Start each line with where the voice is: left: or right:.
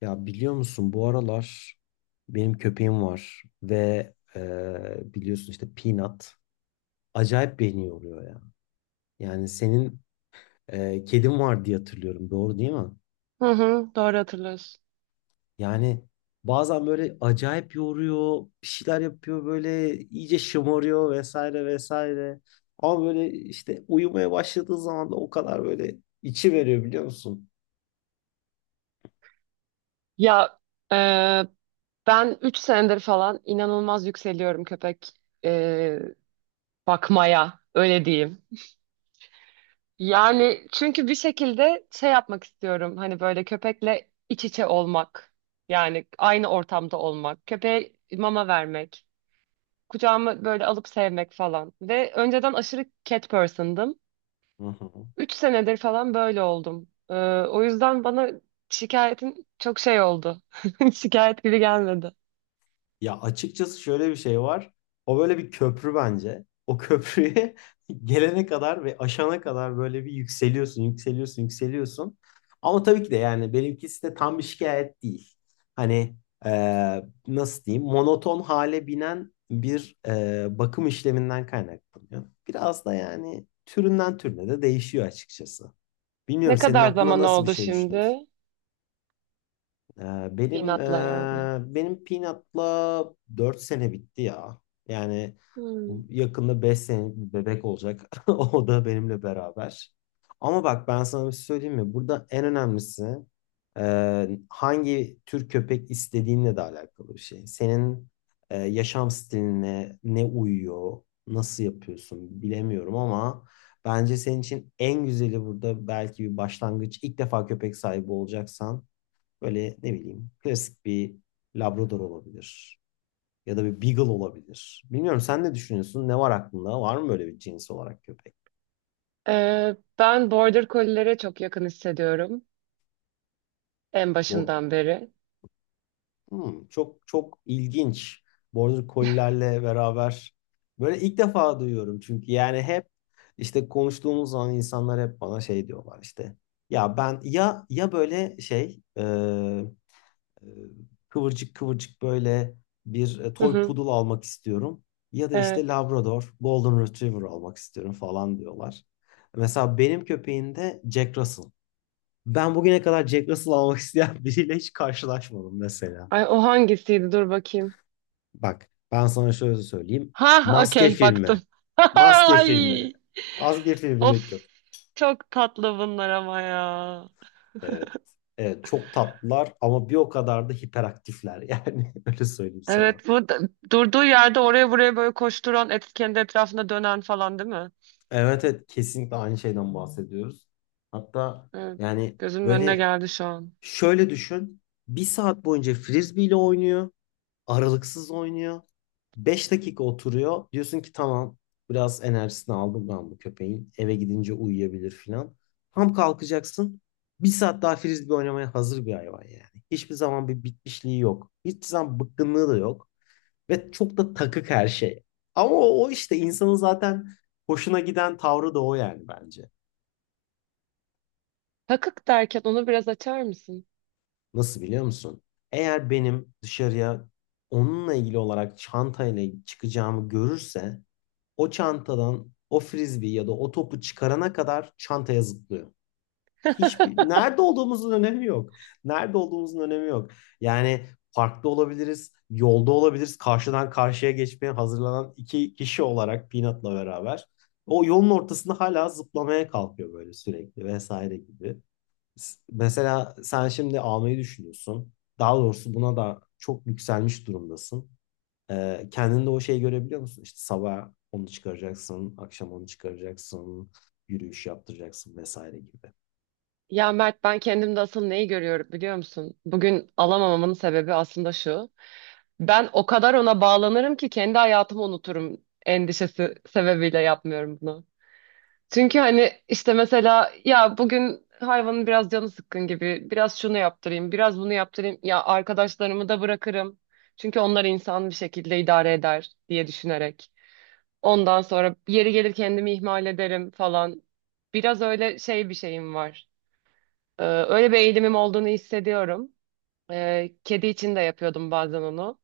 left: Ya biliyor musun bu aralar benim köpeğim var ve biliyorsun işte Peanut acayip beni yoruyor ya. Yani senin kedin var diye hatırlıyorum, doğru değil mi?
right: Hı hı, doğru hatırlıyorsun.
left: Yani bazen böyle acayip yoruyor, bir şeyler yapıyor, böyle iyice şımarıyor, vesaire vesaire. Ama böyle işte uyumaya başladığı zaman da o kadar böyle içi veriyor biliyor musun?
right: Ya e, ben 3 senedir falan inanılmaz yükseliyorum köpek e, bakmaya öyle diyeyim. Yani çünkü bir şekilde şey yapmak istiyorum hani böyle köpekle iç içe olmak. Yani aynı ortamda olmak, köpeğe mama vermek, kucağıma böyle alıp sevmek falan. Ve önceden aşırı cat person'dım. Üç senedir falan böyle oldum. O yüzden bana şikayetin çok şey oldu. Şikayet gibi gelmedi.
left: Ya açıkçası şöyle bir şey var. O böyle bir köprü bence. O köprüye gelene kadar ve aşana kadar böyle bir yükseliyorsun, yükseliyorsun, yükseliyorsun. Ama tabii ki de yani benimkisi de tam bir şikayet değil. Hani nasıl diyeyim, monoton hale binen bir bakım işleminden kaynaklanıyor. Biraz da yani türünden türüne de değişiyor açıkçası. Bilmiyorum
right: Ne
left: senin
right: kadar
left: aklına
right: zaman
left: nasıl bir
right: oldu
left: şey düşünüyorsun?
right: şimdi?
left: Ee, benim
right: Pinatla yani.
left: ee, benim Peanut'la 4 sene bitti ya. Yani
right: Hmm.
left: yakında 5 senelik bir bebek olacak. O da benimle beraber. Ama bak ben sana bir şey söyleyeyim mi? Burada en önemlisi hangi tür köpek istediğinle de alakalı bir şey. Senin yaşam stiline ne uyuyor, nasıl yapıyorsun bilemiyorum, ama bence senin için en güzeli burada belki bir başlangıç. İlk defa köpek sahibi olacaksan böyle ne bileyim klasik bir Labrador olabilir. Ya da bir Beagle olabilir. Bilmiyorum sen ne düşünüyorsun? Ne var aklında? Var mı böyle bir cins olarak köpek?
right: Ben Border Collie'lere çok yakın hissediyorum. En
left: Bu
right: başından beri.
left: Çok çok ilginç. Border Collie'lerle beraber böyle ilk defa duyuyorum. Çünkü yani hep işte konuştuğumuz zaman insanlar hep bana şey diyorlar işte. Ya ben ya böyle şey e, kıvırcık kıvırcık böyle bir
right: Hı
left: toy
right: hı,
left: poodle almak istiyorum. Ya da işte
right: evet.
left: Labrador, Golden Retriever almak istiyorum falan diyorlar. Mesela benim köpeğim de Jack Russell. Ben bugüne kadar Jack Russell almak isteyen biriyle hiç karşılaşmadım mesela.
right: Ay, o hangisiydi? Dur bakayım.
left: Bak ben sana şöyle söyleyeyim.
right: Ha,
left: Maske
right: okey
left: filmi.
right: baktım.
left: Maske filmi.
right: Ay,
left: Maske filmindeki
right: of.
left: köpek.
right: Çok tatlı bunlar ama ya.
left: Evet. Evet çok tatlılar, ama bir o kadar da hiperaktifler, yani öyle söyleyeyim sana.
right: Evet, durduğu yerde oraya buraya böyle koşturan, kendi etrafında dönen falan değil mi?
left: Evet, evet, kesinlikle aynı şeyden bahsediyoruz. Hatta
right: Evet.
left: yani
right: Gözümün önüne
left: böyle
right: geldi şu an.
left: şöyle düşün. Bir saat boyunca frisbee ile oynuyor. Aralıksız oynuyor. 5 dakika oturuyor. Diyorsun ki tamam, biraz enerjisini aldım ben bu köpeğin. Eve gidince uyuyabilir filan. Tam kalkacaksın. Bir saat daha frisbee oynamaya hazır bir hayvan yani. Hiçbir zaman bir bitmişliği yok. Hiçbir zaman bıkkınlığı da yok. Ve çok da takık her şey. Ama o işte insanın zaten hoşuna giden tavrı da o yani bence.
right: Takık derken onu biraz açar mısın?
left: Nasıl biliyor musun? Eğer benim dışarıya onunla ilgili olarak çantayla çıkacağımı görürse o çantadan o frisbee ya da o topu çıkarana kadar çantaya zıplıyor. hiçbir nerede olduğumuzun önemi yok. Nerede olduğumuzun önemi yok. Yani parkta olabiliriz, yolda olabiliriz. Karşıdan karşıya geçmeye hazırlanan iki kişi olarak Peanut'la beraber o yolun ortasında hala zıplamaya kalkıyor böyle sürekli vesaire gibi. Mesela sen şimdi almayı düşünüyorsun. Daha doğrusu buna da çok yükselmiş durumdasın. Kendinde o şeyi görebiliyor musun? İşte sabah onu çıkaracaksın, akşam onu çıkaracaksın, yürüyüş yaptıracaksın vesaire gibi.
right: Ya Mert, ben kendimde asıl neyi görüyorum biliyor musun? Bugün alamamamın sebebi aslında şu. Ben o kadar ona bağlanırım ki kendi hayatımı unuturum endişesi sebebiyle yapmıyorum bunu. Çünkü hani işte mesela ya bugün hayvanın biraz canı sıkkın gibi biraz şunu yaptırayım biraz bunu yaptırayım ya arkadaşlarımı da bırakırım. Çünkü onlar insan bir şekilde idare eder diye düşünerek. Ondan sonra yeri gelir kendimi ihmal ederim falan. Biraz öyle şey bir şeyim var. Öyle bir eğilimim olduğunu hissediyorum. Kedi için de yapıyordum bazen onu.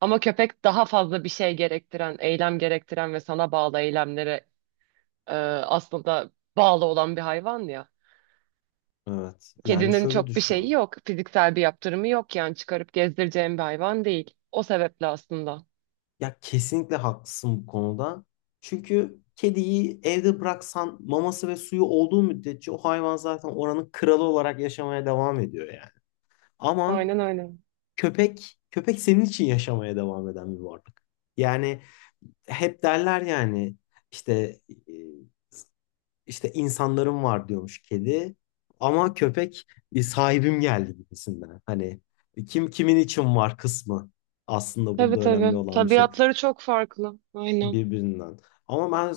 right: Ama köpek daha fazla bir şey gerektiren, eylem gerektiren ve sana bağlı eylemlere aslında bağlı olan bir hayvan ya.
left: Evet. Yani
right: Kedinin
left: şöyle
right: çok bir şeyi
left: düşün.
right: yok. Fiziksel bir yaptırımı yok yani çıkarıp gezdireceğim bir hayvan değil. O sebeple aslında.
left: Ya kesinlikle haklısın bu konuda. Çünkü kediyi evde bıraksan maması ve suyu olduğu müddetçe o hayvan zaten oranın kralı olarak yaşamaya devam ediyor yani. Ama
right: Aynen öyle.
left: köpek senin için yaşamaya devam eden bir varlık. Yani hep derler yani işte İşte insanlarım var diyormuş kedi. Ama köpek sahibim geldi gibisinden. Hani kim kimin için var kısmı aslında
right: Tabii
left: burada önemli
right: tabii.
left: olan bir şey
right: Tabiatları çok farklı. Aynen.
left: birbirinden. Ama ben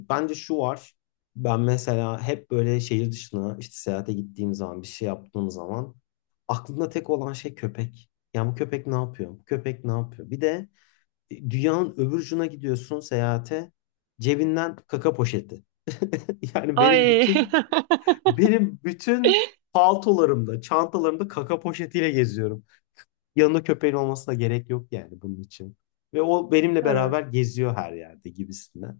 left: e, bence şu var. Ben mesela hep böyle şehir dışına işte seyahate gittiğim zaman bir şey yaptığım zaman aklımda tek olan şey köpek. Ya bu köpek ne yapıyor? Bu köpek ne yapıyor? Bir de dünyanın öbür ucuna gidiyorsun seyahate, cebinden kaka poşeti. Yani benim
right: Ay.
left: bütün benim bütün paltolarımda, çantalarımda kaka poşetiyle geziyorum. Yanında köpeğin olmasına gerek yok yani bunun için. Ve o benimle
right: Tabii.
left: beraber geziyor her yerde gibisinden.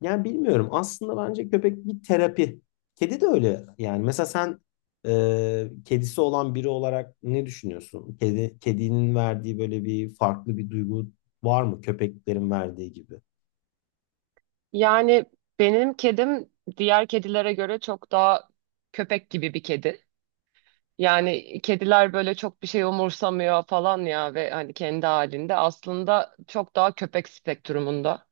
left: Yani bilmiyorum. Aslında bence köpek bir terapi. Kedi de öyle. Yani mesela sen kedisi olan biri olarak ne düşünüyorsun? Kedinin verdiği böyle bir farklı bir duygu var mı? Köpeklerin verdiği gibi.
right: Yani benim kedim diğer kedilere göre çok daha köpek gibi bir kedi. Yani kediler böyle çok bir şey umursamıyor falan ya ve hani kendi halinde aslında çok daha köpek spektrumunda.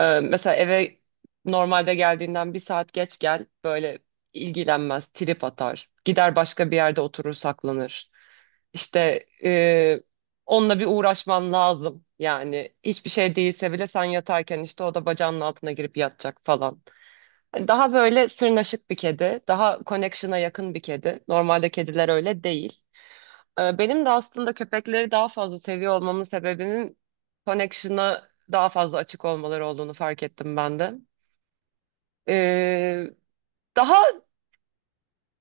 right: Mesela eve normalde geldiğinden bir saat geç gel böyle ilgilenmez, trip atar. Gider başka bir yerde oturur saklanır. İşte onunla bir uğraşman lazım. Yani hiçbir şey değilse bile sen yatarken işte o da bacağının altına girip yatacak falan. Daha böyle sırnaşık bir kedi, daha connection'a yakın bir kedi. Normalde kediler öyle değil. Benim de aslında köpekleri daha fazla seviyor olmamın sebebinin connection'a daha fazla açık olmaları olduğunu fark ettim ben de. Ee, daha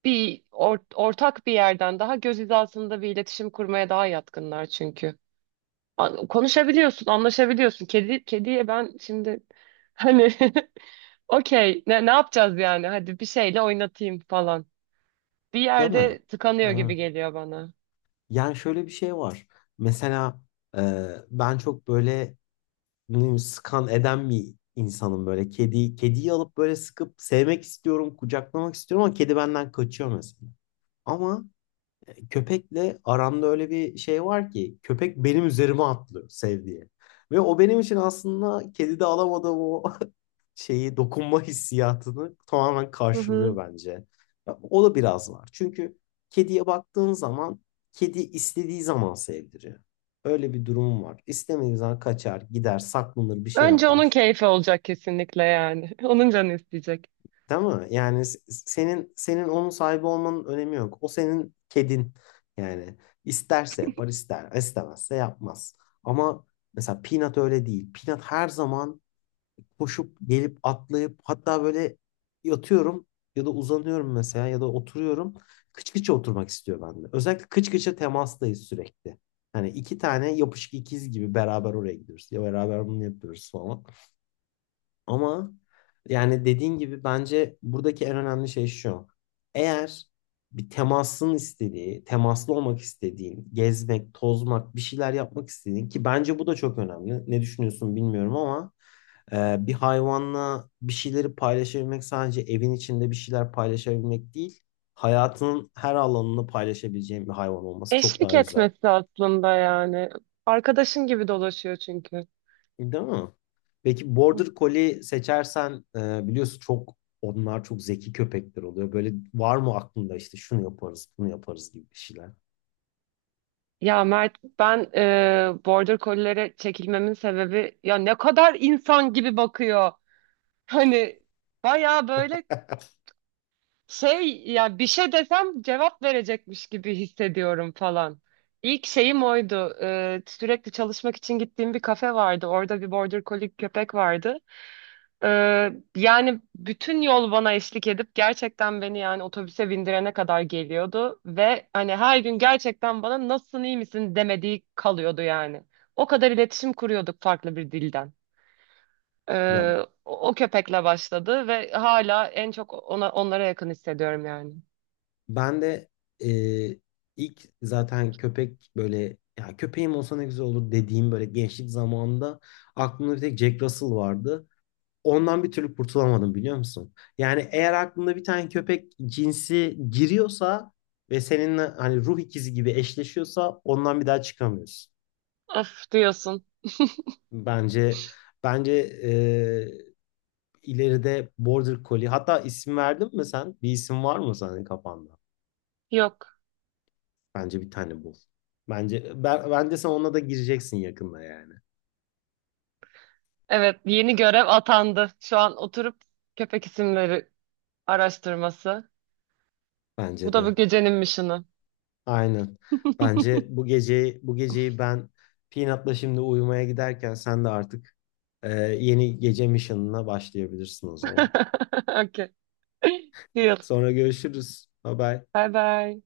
right: bir ortak bir yerden, daha göz hizasında bir iletişim kurmaya daha yatkınlar çünkü. Konuşabiliyorsun, anlaşabiliyorsun. Kedi kediye ben şimdi hani okey ne yapacağız yani? Hadi bir şeyle oynatayım falan. Bir
left: Değil mi?
right: yerde tıkanıyor
left: Ha.
right: gibi geliyor bana.
left: Yani şöyle bir şey var. Mesela ben çok böyle bileyim, sıkan eden bir insanım böyle. Kediyi alıp böyle sıkıp sevmek istiyorum, kucaklamak istiyorum, ama kedi benden kaçıyor mesela. Ama köpekle aramda öyle bir şey var ki köpek benim üzerime atlıyor sevdiği. Ve o benim için aslında kedide alamadığım o şeyi, dokunma hissiyatını tamamen
right: Hı
left: karşılıyor
right: hı.
left: bence. Ya, o da biraz var. Çünkü kediye baktığın zaman kedi istediği zaman sevdiriyor. Öyle bir durum var. İstemediği zaman kaçar, gider, saklanır, bir şey
right: Önce onun
left: yapar.
right: keyfi olacak kesinlikle yani. Onun canı isteyecek.
left: Değil mi? Yani senin onun sahibi olmanın önemi yok. O senin kedin. Yani isterse yapar, istemezse yapmaz. Ama mesela Peanut öyle değil. Peanut her zaman koşup gelip atlayıp hatta böyle yatıyorum ya da uzanıyorum mesela ya da oturuyorum. Kıç kıça oturmak istiyor bende. Özellikle kıç kıça temastayız sürekli. Hani iki tane yapışık ikiz gibi beraber oraya gidiyoruz. Ya beraber bunu yapıyoruz falan. Ama yani dediğin gibi bence buradaki en önemli şey şu. Eğer bir temasın istediği, temaslı olmak istediğin, gezmek, tozmak, bir şeyler yapmak istediğin ki bence bu da çok önemli. Ne düşünüyorsun bilmiyorum, ama bir hayvanla bir şeyleri paylaşabilmek, sadece evin içinde bir şeyler paylaşabilmek değil, hayatının her alanını paylaşabileceğin bir hayvan olması çok
right: Eşlik
left: daha güzel.
right: etmesi aslında yani. Arkadaşın gibi dolaşıyor çünkü.
left: Değil mi? Peki Border Collie seçersen biliyorsun onlar çok zeki köpekler oluyor. Böyle var mı aklında, işte şunu yaparız, bunu yaparız gibi bir şeyler.
right: Ya Mert, ben Border Collie'lere çekilmemin sebebi ya ne kadar insan gibi bakıyor. Hani baya böyle Ya bir şey desem cevap verecekmiş gibi hissediyorum falan. İlk şeyim oydu. Sürekli çalışmak için gittiğim bir kafe vardı. Orada bir Border Collie köpek vardı. Yani bütün yol bana eşlik edip gerçekten beni yani otobüse bindirene kadar geliyordu. Ve hani her gün gerçekten bana nasılsın iyi misin demediği kalıyordu yani. O kadar iletişim kuruyorduk farklı bir dilden.
left: Ya
right: Ee, o köpekle başladı ve hala en çok ona, onlara yakın hissediyorum yani.
left: ben de e, ilk zaten köpek böyle ya köpeğim olsa ne güzel olur dediğim böyle gençlik zamanında aklımda bir tek Jack Russell vardı. Ondan bir türlü kurtulamadım biliyor musun? Yani eğer aklında bir tane köpek cinsi giriyorsa ve seninle hani ruh ikizi gibi eşleşiyorsa ondan bir daha çıkamıyorsun.
right: Of diyorsun.
left: Bence bence eee, ileride Border Collie, hatta isim verdin mi sen? Bir isim var mı senin kafanda?
right: Yok.
left: Bence bir tane bul. Bence sen ona da gireceksin yakında yani.
right: Evet, yeni görev atandı. Şu an oturup köpek isimleri araştırması. Bu
left: Bence
right: da bu
left: de.
right: gecenin mission'ı.
left: Aynen. Bence bu geceyi ben Peanut'la şimdi uyumaya giderken, sen de artık Ee, yeni gece mission'ına başlayabilirsin o zaman.
right: Okay. Deal.
left: Sonra görüşürüz. Bye bye.
right: Bye bye.